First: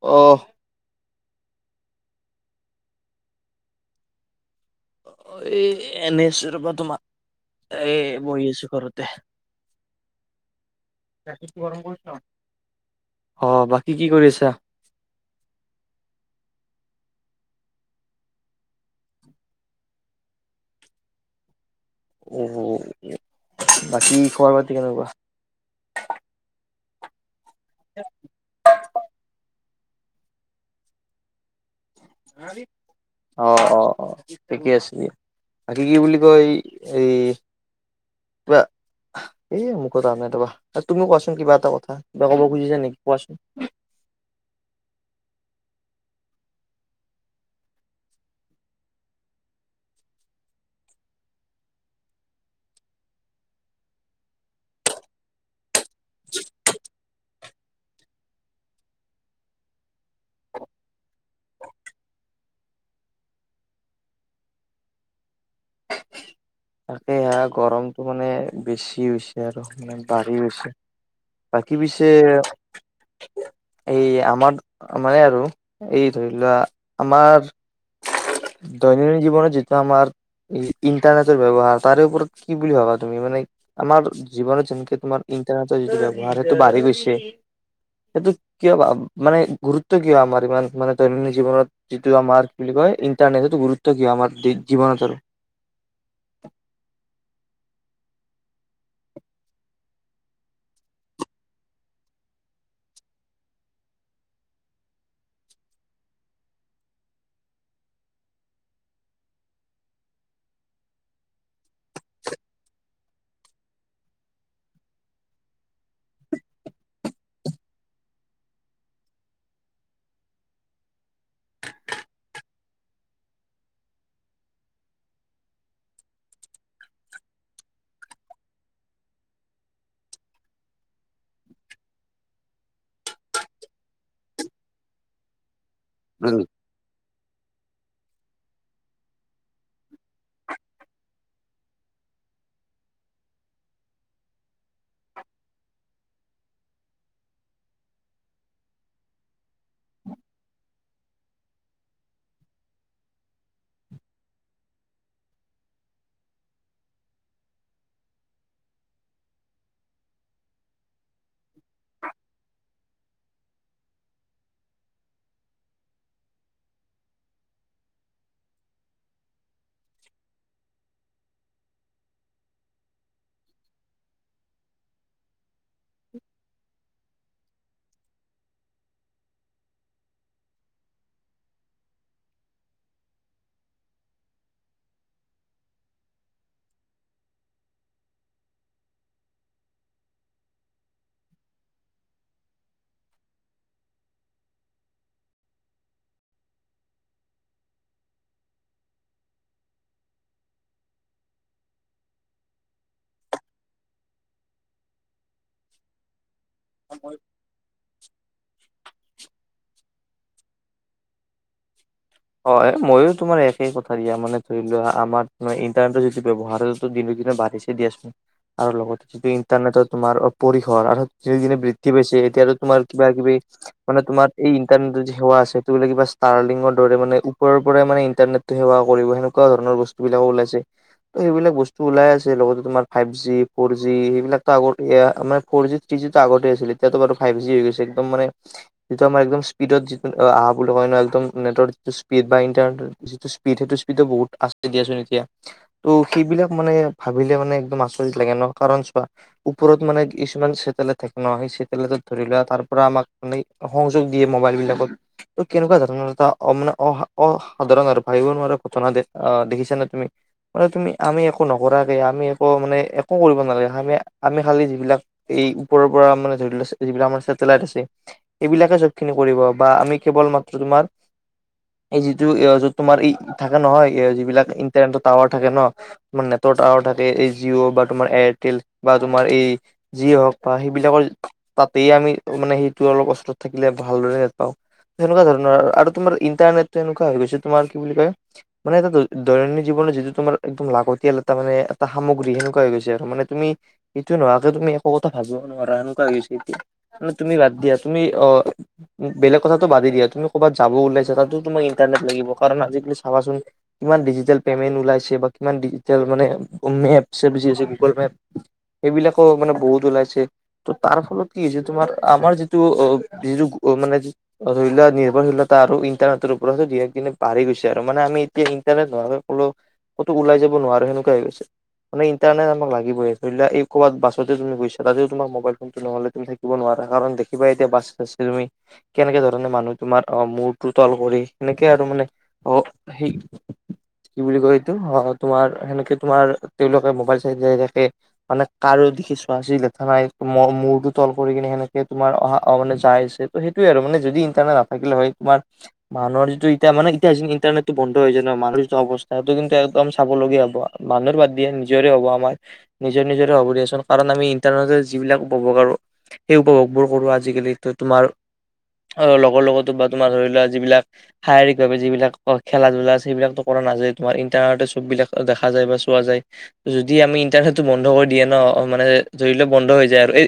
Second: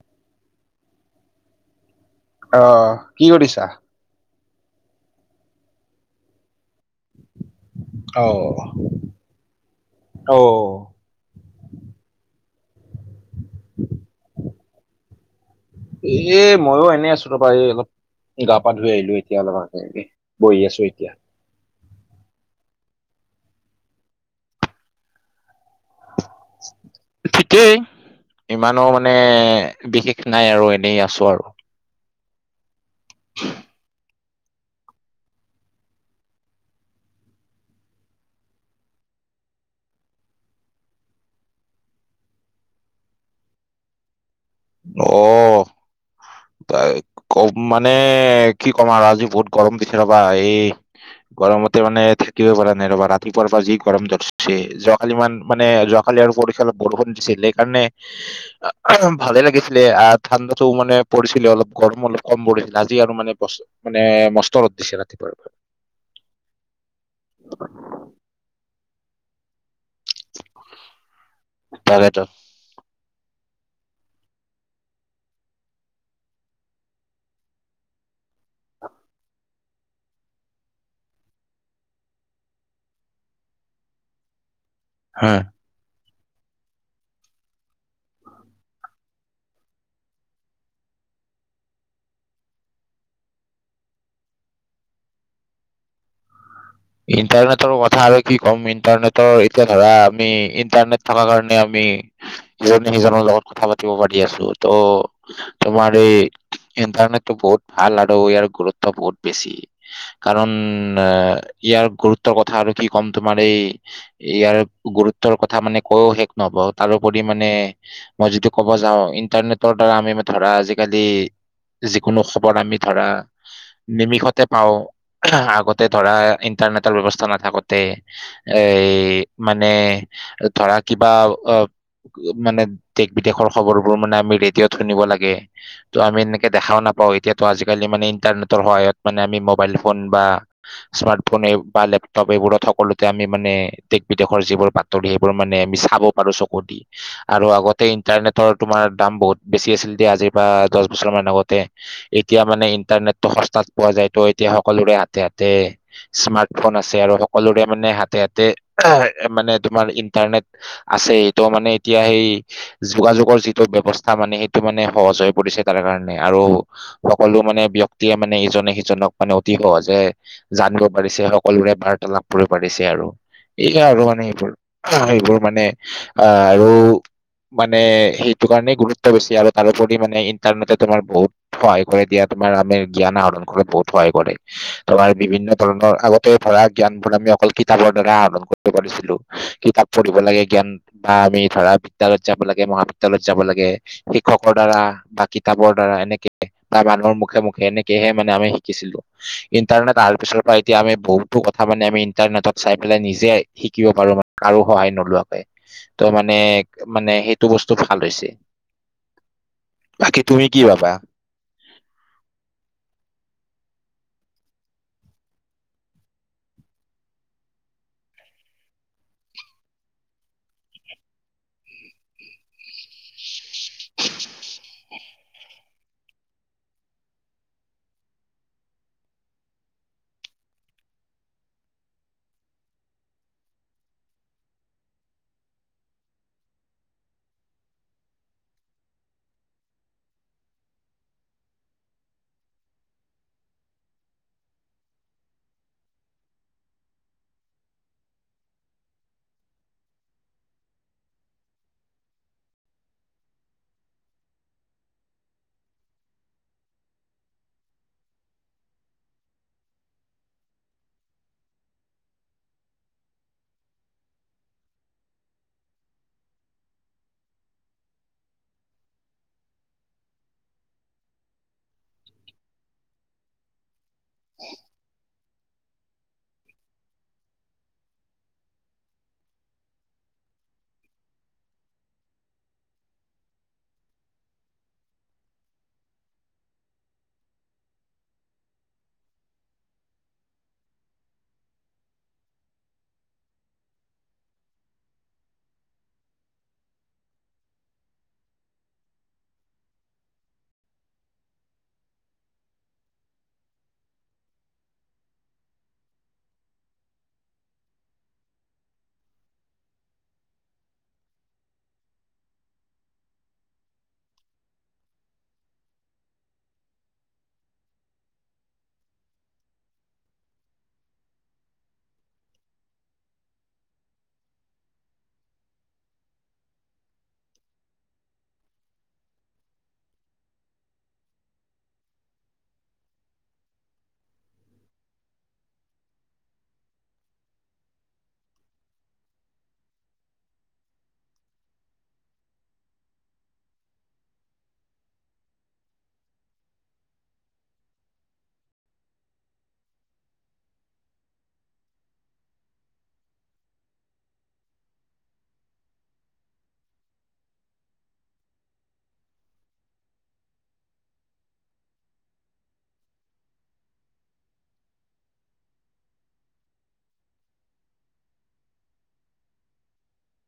অ অহ, কি কৰিছা? অ এই, এনে আছো ৰবা তোমা। এ' অ বহি আছোঁ ঘৰতে। অ অ', বাকী কি কৰি আছা? এ ময়ো এনেই আছো ৰবা এই অলপ গা পা ধুই আহিলো এতিয়া অলপ আগতে, বহি আছো এতিয়া। অউ, বাকী খবৰ পাতি কেনেকুৱা? ঠিকেই। ইমানো মানে বিশেষ নাই আৰু এনেই আছো আৰু অ, অ, অ। ঠিকে আছে দিয়া বাকী কি বুলি কয়ই এই কিবা [unintelligible] [unintelligible] [unintelligible] তুমি কোৱাচোন কিবা এটা কথা কিবা ক'ব খুজিছা নেকি কোৱাচোন অ কম মানে কি ক'ম আউ আজি বহুত গৰম দিছে ৰবা এই গৰমতে মানে থাকিবই পৰা নাই ৰবা ৰাতিপুৱাৰ পৰা যি গৰম ধৰিছে যোৱাকালি মান মানে যোৱা কালি আৰু পৰিখলে বৰষুণ দিচিল সেইকাৰণে ভালে লাগিছিলে আ ঠাণ্ডাটো মানে পৰিছিলে অলপ গৰম অলপ কম পৰিল আজি আৰু মানে বছ মানে মষ্ট ৰ'দ দিছে ৰাতিপুৱাৰ পৰা [inaudible] এয়া গৰমটো মানে বেছি হৈছে আৰু মানে বাঢ়ি গৈছে বাকী পিছে ইণ্টাৰনেটৰ এই আমাৰ আমাৰে আৰু এই ধৰি লোৱা আমাৰ দৈনন্দিন জীৱনত যিটো আমাৰ ই ইন্টাৰনেটৰ ব্যৱহাৰ তাৰে ওপৰত কি বুলি ভাবা তুমি মানে আমাৰ জীৱনত যেনকে তোমাৰ হা ইন্টাৰ যিটো ভাৰাটো বাঢ়ি গৈছে সেইটো কিয়বা মানে গুৰুত্ব কিয় আমাৰ ইমান মানে দৈনন্দিন জীৱনত যিটো আমাৰ কি বুলি কয় ইণ্টাৰনেট এইটো গুৰুত্ব কিয় আমাৰ যি জীৱনত আৰু [inaudible] ইণ্টাৰনেটৰ কথা আৰু কি ক'ম ইণ্টাৰনেটৰ এতিয়া ধৰা আমি ইণ্টাৰনেট থকা কাৰণে আমি ইজনে সিজনৰ লগত কথা পাতিব পাৰি আছো ত' তোমাৰ এই ইণ্টাৰনেটটো বহুত ভাল আৰু ইয়াৰ গুৰুত্ব বহুত বেছি কাৰণ আ ইয়াৰ গুৰুত্বৰ কথা আমি কি ক'ম তোমাৰ এই ইয়াৰ গুৰুত্বৰ কথা মানে কৈও শেষ নহব তাৰোপৰি মানে মই যিটো কব যাওঁ ইণ্টাৰনেটৰ দ্বাৰা আমি ধৰা আজিকালি যিকোনো খবৰ আমি ধৰা নিমিষতে পাওঁ আগতে ধৰা ইণ্টাৰনেটৰ ব্যৱস্থা নাথাকোতে এই মানে ধৰা কিবা অ কত মানে দেশ বিদেশৰ খবৰবোৰ মানে আমি ৰেডিঅত শুনিব লাগে ত' আমি এনেকে দেখাও নাপাও এতিয়া ত আজিকালি মানে ইণ্টাৰনেটৰ সহায়ত মানে আমি মোবাইল ফোন বা স্মাট ফোনে বা লেপটপ এইবোৰত সকলোতে আমি মানে দেশ বিদেশৰ যিবোৰ বাতৰি সেইবোৰ মানে আমি চাব পাৰু চকু দি আৰু আগতে ইণ্টাৰনেটৰ তোমাৰ দাম বহুত বেছি আছিল দি আজিৰ পৰা দহ বছৰ মান আগতে এতিয়া মানে ইণ্টাৰনেটটো সস্তাত পোৱা যায় তো এতিয়া সকলোৰে হাতে হাতে স্মাৰ্ট ফোন আছে আৰু সকলোৰে মানে হাতে হাতে মানে তোমাৰ ইণ্টাৰনেট আছে তো মানে এতিয়া সেই যোগাযোগৰ যিটো ব্যৱস্থা মানে সেইটো মানে সহজ হৈ পৰিছে তাৰ কাৰণে আৰু। সকলো মানে ব্যক্তিয়ে মানে ইজনে সিজনক মানে অতি সহজে জানিব‌, পাৰিছে সকলোৰে বাৰ্তালাপ কৰিব পাৰিছে আৰু এই যে আৰু মানে এইবোৰ এইবোৰ মানে আৰু মানে সেইটো কাৰণে গুৰুত্ব বেছি আৰু তাৰওপৰি মানে ইণ্টাৰনেটে তোমাৰ বহুত সহায় কৰে দিয়া তোমাৰ কাৰণে জ্ঞান আহৰণ কৰাত বহুত সহায় কৰে তোমাৰ বিভিন্ন আগতে ধৰা জ্ঞানবোৰ আমি অকল কিতাপৰ দ্বাৰা আহৰণ কৰিব পাৰিছিলোঁ কিতাপ পঢ়িব লাগে জ্ঞান, বা আমি ধৰা বিদ্যালয়ত যাব লাগে মহাবিদ্যালয়ত যাব লাগে শিক্ষকৰ দ্বাৰা বা কিতাপৰ দ্বাৰা এনেকে বা মানুহৰ মুখে মুখে এনেকেহে মানে আমি শিকিছিলোঁ ইণ্টাৰনেট অহাৰ পিছত প্ৰায় এতিয়া আমি বহুতো কথা মানে আমি ইন্টাৰনেটত চাই পেলাই নিজে শিকিব পাৰো মানে কাৰো সহায় নোলোৱাকে তো মানে মানে সেইটো বস্তু ভাল হৈছে, বাকী তুমি কি ভাবা? অ মইও তোমাৰ একে কথা দিয়া মানে ধৰি লোৱা আমাৰ ইণ্টাৰনেটৰ যিটো ব্যৱহাৰটো দিনে দিনে বাঢ়িছে। দি আছোঁ আৰু লগতে যিটো ইণ্টাৰনেটৰ তোমাৰ পৰিসৰ আৰু দিনে দিনে বৃদ্ধি পাইছে এতিয়াটো তোমাৰ কিবা কিবি মানে তোমাৰ এই ইন্টাৰনেটৰ যি সেৱা আছে সেটো বোলে কিবা ষ্টাৰলিংকৰ ৰে মানে ওপৰৰ পৰাই মানে ইন্টনেটটো সেৱা কৰিব সেনেকুৱা ধৰণ বস্তুবিলাকো ওলাইছে। ত সেইবিলাক বস্তু ওলাই আছে লগতে তোমাৰ ফাইব জি ফ'ৰ জি সেইবিলাকটো আগত এয়া মানে ফ'ৰ জি জি টো আগতে আছিলে এতিয়াতো বাৰু ফাইব জি হৈ গৈছে একদম মানে যিটো আমাৰ একদম স্পীডত যিটো অ আহা বুলি ক না একদম নেটৰ স্পীড বা ইটাৰনেট যিটো স্পীড সেইটো স্পীডো বহুত আছে দিয়াচোন এতিয়া ত' সেইবিলাক মানে ভাবিলে মানে একদম আচৰিত লাগে ন কাৰণ চোৱা ওপৰত মানে কিছুমান চেটেলাইট থাকে ন সেই চেটেলাইটত ধৰি লোৱা তাৰ পৰা আমাক আনি সংযোগ দিয়ে মোবাইল বিলাকত ত' কেনেকুৱা ধৰণৰ এটা অ মানে অ অসাধাৰণ আৰু ভাবিব নোৱাৰা ঘটনা দে আহ দেখিছা নে তুমি মানে তুমি আমি একো নকৰাকৈ আমি একো মানে একো কৰিব নালাগে আমি আমি খালি যিবিলাক এই ওপৰৰ পৰা মানে ধৰি লোৱা যিবিলাক আমাৰ ছেটেলাইট আছে এইবিলাকে চবখিনি কৰিব বা আমি কেৱল মাত্ৰ তোমাক এই যিটো এ যত তোমাৰ এই থাকে নহয় এ যিবিলাক ইন্টাৰনেটৰ টাৱাৰ থাকে ন তোমাৰ নেটৰ টাৱাৰ থাকে এই জিঅ' বা তোমাৰ এয়াৰটেল বা তোমাৰ এই যিয়ে হওক বা সেইবিলাকৰ তাতেই আমি মানে সেইটো অলপ কষ্টত থাকিলে ভালদৰে নাপাওঁ। সেনেকুৱা ধৰণৰ আৰু তোমাৰ ইণ্টাৰনেট তেনেকুৱা হৈ গৈছে তোমাৰ কি বুলি কয় মানে এটা দৈনন্দিন জীৱনত যিটো তোমাৰ একদম লাগতিয়াল এটা মানে এটা সামগ্ৰী সেনেকুৱা হৈ গৈছে আৰু মানে তুমি সেইটো নোহোৱাকে তুমি একো কথা ভাবিব নোৱাৰা এনেকুৱা হৈ গৈছে এতিয়া ন তুমি বাদ দিয়া তুমি অ বেলেগ কথাটো বাদে দিয়া তুমি ক'ৰবাত যাব ওলাইছা তাতো তোমাক ইণ্টাৰনেট লাগিব কাৰণ আজিকালি চাবাচোন কিমান ডিজিটেল পেমেণ্ট ওলাইছে বা কিমান ডিজিটেল মানে মেপ ছেপ যি আছে গুগল মেপ এইবিলাকো মানে বহুত ওলাইছে ত তাৰ ফলত কি হৈছে তোমাৰ আমাৰ যিটো অ যিটো মানে ধৰিলোৱা নিৰ্ভৰশীলতা আৰু ই ইন্টাৰনেটৰ ওপৰতে দিয়ে কিন্তু বাঢ়ি গৈছে আৰু মানে আমি এতিয়া ইন্টাৰনেট ব্যৱহাৰ কৰোঁ। কতো ওলাই যাব নোৱাৰে সেনেকুৱাই হৈ গৈছে। মান ইণ্টাৰনেট আমাক লাগিবই ধৰিলোৱা এই ক'ৰবাত বাছতে তুমি গৈছা তথাপিও তোমাক মোবাইল ফোনটো নহলে তুমি থাকিব থাকিব নোৱাৰা কাৰণ দেখিবা এতিয়া বাছে বাছে তুমি কেনেকা ধৰণে মানুহ তোমাৰ অ মোৰ তোটেল কৰি সেনেকে আৰু মানে অ সেই কি বুলি কয় এইটো তোমাৰ সেনেকে তোমাৰ তেওঁলোকে মোবাইল চাই চাই থাকে। মানে কাৰো দেখি ছোৱা চুই লেঠা নাই মূৰটো তল কৰি কিনে সেনেকে তোমাৰ অহা অ মানে যাই আছে। ত' সেইটোৱে আৰু মানে যদি ইণ্টাৰনেট নথাকিলে কিমান মানুহ যিটো এতিয়া মানে এতিয়া ইণ্টাৰনেটো বন্ধ হৈ যায় নহয় মানুহৰ যিটো অৱস্থা সেইটো কিন্তু একদম চাবলগীয়া হ'ব আ মানুহৰ বাদ দিয়া নিজৰে হ'ব আমাৰ নিজৰ নিজৰে হ'ব দিয়াচোন কাৰণ আমি ইণ্টাৰনেটৰ যিবিলাক পাব পাৰো। সেই উপভোগবোৰ কৰো আজিকালি তোমাৰ লগৰ লগতো বা তোমাৰ ধৰি লোৱা। যিবিলাক শাৰীৰিকভাৱে যিবিলাক খেলা ধূলা আছে সেইবিলাকটো কৰা নাযায় তোমাৰ ইণ্টাৰনেটতে চববিলাক দেখা যায় বা চোৱা যায়। যদি আমি ইণ্টাৰনেটটো বন্ধ কৰি দিয়ে ন মানে ধৰি লও বন্ধ হৈ যায় আৰু এই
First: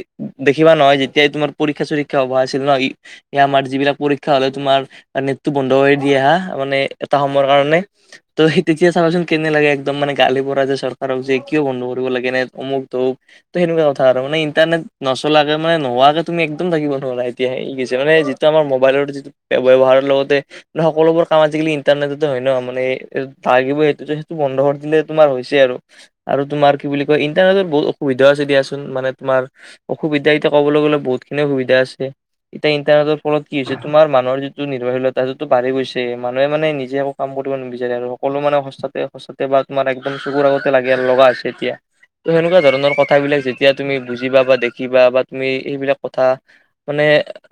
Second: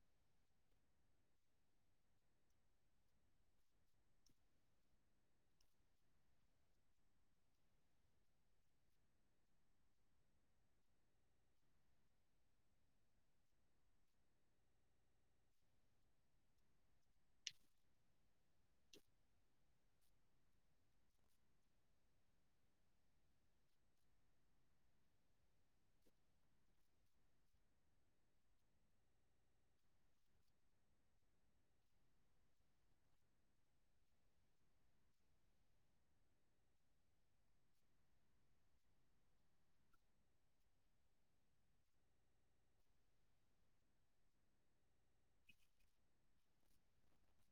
দেখিবা নহয় যেতিয়াই তোমাৰ পৰীক্ষা চৰীক্ষা হব আছিল ন আমাৰ যিবিলাক পৰীক্ষা হলে তোমাৰ নেটটো বন্ধ কৰি দিয়ে হা মানে এটা সময়ৰ কাৰণে ত সেই তেতিয়া চাবাচোন কেনে লাগে একদম মানে গালি পৰা যে চৰকাৰক যে কিয় বন্ধ কৰিব লাগে নেট অমুক তমুক ত সেনেকুৱা কথা আৰু মানে ইণ্টাৰনেট নচলাকে মানে নোহোৱাকে তুমি একদম থাকিব নোৱাৰা এতিয়াই ই গেছে মানে ত আমাৰ মোবাইলৰ যিটো ব্যৱহাৰৰ লগতে ন সকলো বোৰ কাম আজিকালি ইণ্টাৰনেটতে হয় ন মানে লাগিবই সেইটো সেইটো বন্ধ কৰি দিলে তোমাৰ হৈছে আৰু আৰু তোমাৰ কি বুলি কয় ইণ্টাৰনেটৰ বহুত অসুবিধাও আছে দিয়াচোন মানে তোমাৰ অসুবিধা এতিয়া ক'বলৈ গলে বহুত খিনি অসুবিধা আছে এতিয়া ইন্টাৰনেটৰ ফলত কি হৈছে তোমাৰ মানুহৰ যি নিভৰশীলতা এইটো বাঢ়ি গৈছে মানুহে মানে নিজে একো কাম কৰিব নিবিচাৰে আৰু সকলো মানে সস্তাতে সস্ত টাতে বা তোমাৰ একদম চকুৰ আগতে লাগে আৰু লগা আছে এতিয়া ত সেনেকুৱা ধৰণৰ কথা বিলাক যেতিয়া তুমি বুজিবা বা দেখিবা বা তুমি এইবিলাক কথা মানে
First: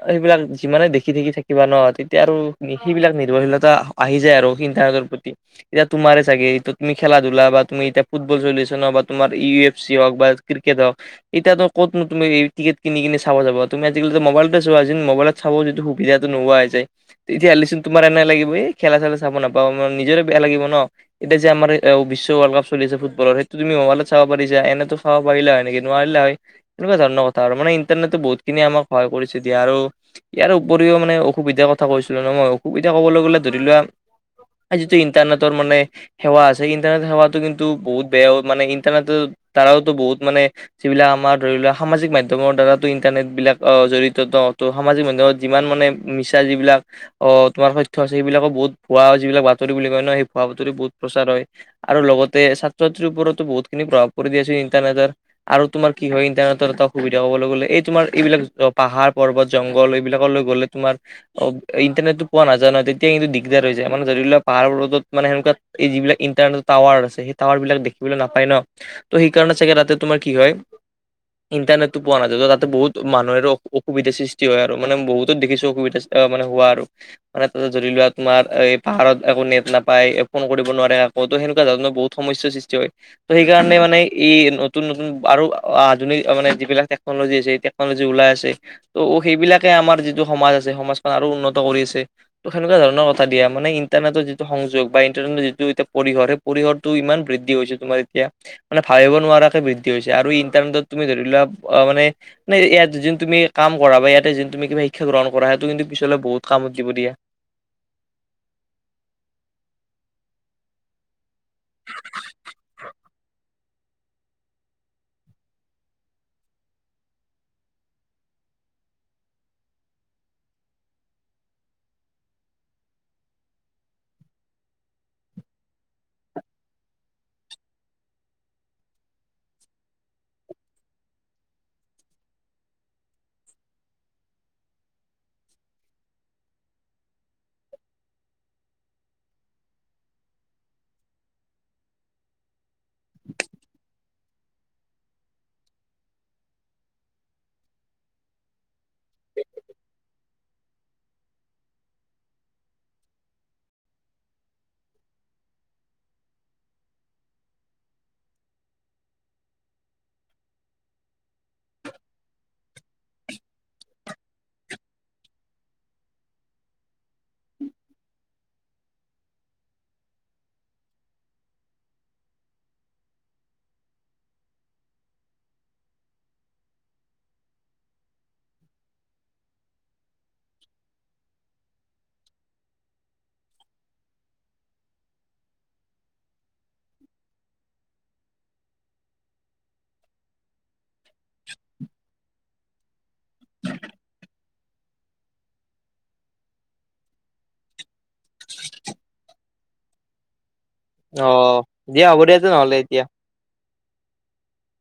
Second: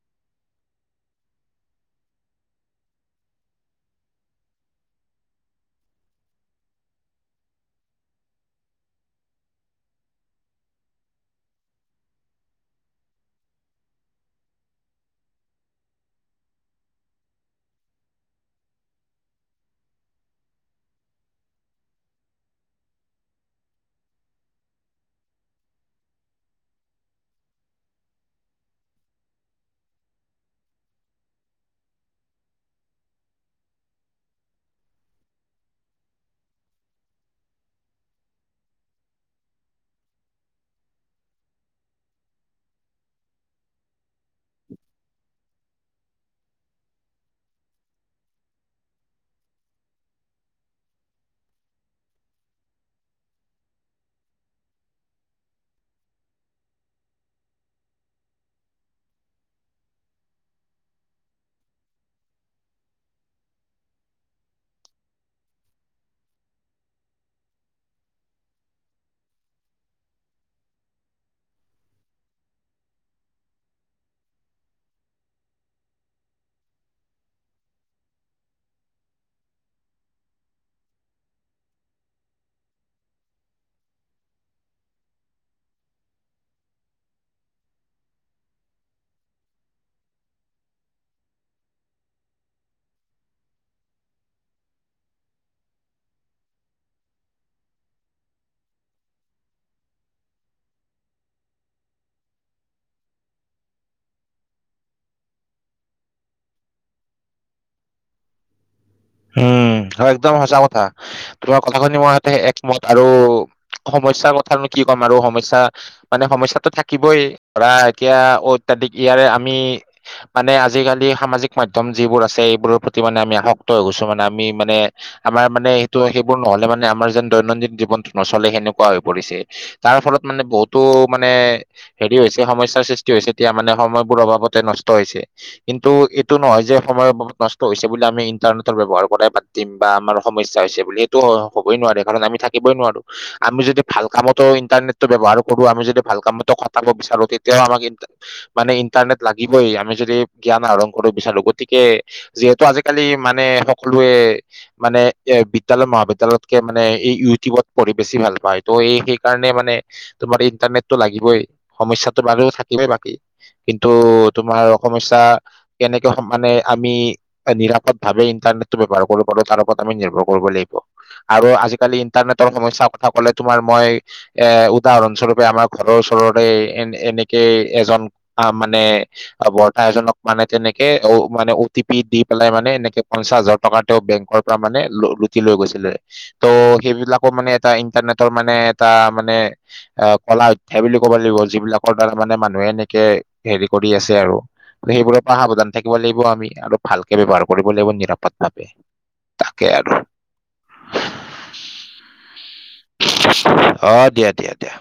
সেইবিলাক যিমানে দেখি দেখি থাকিবা ন তেতিয়া আৰু সেইবিলাক নিৰ্ভৰশীলতা আহি যায় আৰু সিধাৰতৰ প্ৰতি এতিয়া তোমাৰে চাগে এইটো তুমি খেলা ধূলা বা তুমি এতিয়া ফুটবল চল্যশন হ বা তোমাৰ ই এফ চি হওক বা ক্ৰিকেট হক এতিয়াটো ক'তনো তুমি এই টিকট কিনি চাবা তুমি আজিকালি মোবলতে চা মোবাইলত চাব যদিটো সুবিধাটো নোহোৱা হৈ যায় তেতিয়া হলেচোন তোমাৰ এনাই লাগিব এই খেলা চেলা চাব নাপাও মানে নিজৰে বেয়া লাগিব ন এতিয়া যে আমাৰ অ বিশ্ব ৱৰ্ল্ড কাপ চলি আছে ফুতবলৰ সেইটো তুমি হবাল চাব পাৰিছা এনেটো খাব পাৰিলা হয় নেকি। নোৱাৰিলে হয় তেনেকুৱা ধৰণৰ কথা আৰু মানে ইণ্টাৰনেট বহুত খিনি আমাক স কৰিছে দিয়া আৰু ইয়াৰ উপৰিও মানে অসুবিধাৰ কথা কৈছিলো ন মই অসুবিধা কবলৈ গ'লে ধৰি লোৱা। আজি ত ইন্তানেটৰ মানে সেৱা আছে ইণ্টাৰনেট সেৱাতটো কিন্তু বহুত বেয়া মানে ইণ্টাৰনেটৰ তাৰাও বহুত মানে যিবিলাক আমাৰ ধৰি লোৱা সামাজিক মাধ্যমৰ দ্বাৰা ইন্টাৰনেট বিলাক অ জড়িত ন ত সামাজিক মাধ্যমত যিমান মানে মিছা যিবিলাক অ তোমাৰ তথ্য আ সেইবিলাকক বহুত ভুৱা যিবাক বাতৰি বুলি কয় ন সেই ভুৱা বাতৰি বহুত প্ৰচাৰ হয়। আৰু লগতে ছাত্ৰ ছাত্ৰীৰ ওপৰতো বহুত খিনি প্ৰভাৱ পৰি দিয়াছিল ইণ্টাৰনেটৰ আৰু তোমাৰ কি হয় ইন্টাৰনেটৰ এটা সুবিধা কবলৈ গ'লে এই তোমাৰ এইবিলাক পাহাৰ পৰ্বত জংঘল এইবিলাক লৈ গ'লে। তোমাৰ অ ইণ্টাৰনেটটো পোৱা নাজানো তেতিয়া কিন্তু দিগদাৰ হৈ যায় মানে ধৰি লোৱা পাহাৰ ৰডত মানে সেনেকুৱা এই যিবিলাক ইণ্টাৰনেট টাৱাৰ আছে সেই টাৱাৰ বিলাক দেখিবলৈ নাপায় ন তো সেইকাৰণে চাগে ৰাতে তোমাৰ কি হয়। ইণ্টাৰনেটটো পোৱা নাযায় তাতে বহুত মানুহৰ অসুবিধা সৃষ্টি হয় আৰু মানে বহুত দেখিছো অসুবিধা অ মানে হোৱা আৰু মানে তাতে জদি লোৱা তোমাৰ এ পাহাৰত একো নেট নাপায় ফোন কৰিব নোৱাৰে। সেনেকুৱা ধৰণৰ বহু সমস্যাৰ সৃষ্টি হয় ত সেইকাৰণে মানে ই নতুন নতুন আৰু আধুনিক মানে যিবিলাক টেকনলজি আছে এতিয়া ওলাই আছে ত' সেইবিলাকে আমাৰ যিটো সমাজ আছে সমাজখন আৰু উন্নত কৰি আছে ত সেনেকুৱা ধৰণৰ কথা দিয়া মানে ইণ্টাৰনেটৰ যিটো সংযোগ বা ইণ্টাৰনেটৰ যিটো এতিয়া পৰিহৰ পৰিসৰটো ইমান বৃদ্ধি হৈছে তোমাৰ এতিয়া মানে ভাবিব নোৱাৰাকে বৃদ্ধি হৈছে আৰু ইণ্টাৰনেটত তুমি ধৰি লোৱা অ মানে ইয়াত যোন তুমি কাম কৰা বা ইয়াতে যোন তুমি কিবা শিক্ষা গ্ৰহণ কৰা সেইটো কিন্তু পিছলৈ বহুত কামত দিব দিয়া উম একদম সঁচা কথা তোমাৰ কথা শুনি মই তে একমত আৰু সমস্যাৰ কথানো কি ক'ম আৰু সমস্যা মানে সমস্যাটো থাকিবই ধৰা এতিয়া অ অত্যাধিক ইয়াৰে আমি মানে আজিকালি সামাজিক মাধ্যম যিবোৰ আছে এইবোৰৰ প্ৰতি মানে আমি আহক ত গৈছো মানে আমি মানে আমাৰ মানে সেইটো সেইবোৰ নহলে মানে আমাৰ যেন দৈনন্দিন জীৱনটো নচলে সেনেকুৱা হৈ পৰিছে তাৰ ফলত মানে বহুতো মানে হেৰি হৈছে সমস্যাৰ সৃষ্টি হৈছে এতিয়া মানে সময়বোৰ অভাৱতে নষ্ট হৈছে কিন্তু এইটো নহয় যে সময় বহুত নষ্ট হৈছে বুলি আমি ইটাৰনেটৰ ব্যৱহাৰ কৰাই বাদ দিম বা আমাৰ সমস্য হৈছে বুলি এইটো হ'বই নোৱাৰে কাৰণ আমি থাকিবই নোৱাৰো আমি যদি ভাল কামতো ইণ্টাৰনেট ব্যৱহাৰ কৰো আমি যদি ভাল কাম এটা খটাব বিচাৰো তেতিয়াও আমাক মানে ইণ্টাৰনেট লাগিবই আমি যদি জ্ঞান আহৰণ কৰিব বিচাৰো গতিকে যিহেতু আজিকালি মানে সকলোৱে মানে এ বিদ্যালয় মহাবিদ্যালয়তকে মানে এই ইউটিউবত পঢ়ি বেছি ভাল পায় ত' এই সেইকাৰণে মানে তোমাৰ ইণ্টাৰনেটটো লাগিবই সমস্যাটো বাৰু থাকিবই বাকী কিন্তু তোমাৰ সমস্যা কেনেকে মানে আমি নিৰাপদ ভাবে ইণ্টাৰনেটটো ব্যৱহাৰ কৰিব পাৰো তাৰ ওপৰত আমি নিৰ্ভৰ কৰিব লাগিব আৰু আজিকালি ইন্টাৰনেটৰ সমস্যাৰ কথা ক'লে তোমাৰ মই এ উদাহৰণ স্বৰূপে আমাৰ ঘৰৰ ওচৰৰে এ এনেকে এজন অ' মানে বৰ্তা এজনক মানে তেনেকে অ' মানে অ টি পি দি পেলাই মানে এনে পঞ্চাশ হাজাৰ টকা তেওঁ বেংকৰ পৰা মানে লুটি লৈ গৈছিলে ত' সেইবিলাকো মানে এটা ইণ্টাৰনেটৰ মানে এটা মানে এ' কলা সেই বুলি ক'ব লাগিব যিবিলাকৰ দ্বাৰা মানে মানুহে এক হেৰি কৰি আছে আৰু সেইবোৰৰ পৰা সাৱধান থাকিব লাগিব আমি আৰু ভালকে ব্যৱহাৰ কৰিবলৈ নিৰাপদ তাকে আৰু অ' দিয়া হ'ব দিয়া তেনেহলে এতিয়া অ' দিয়া দিয়া দিয়া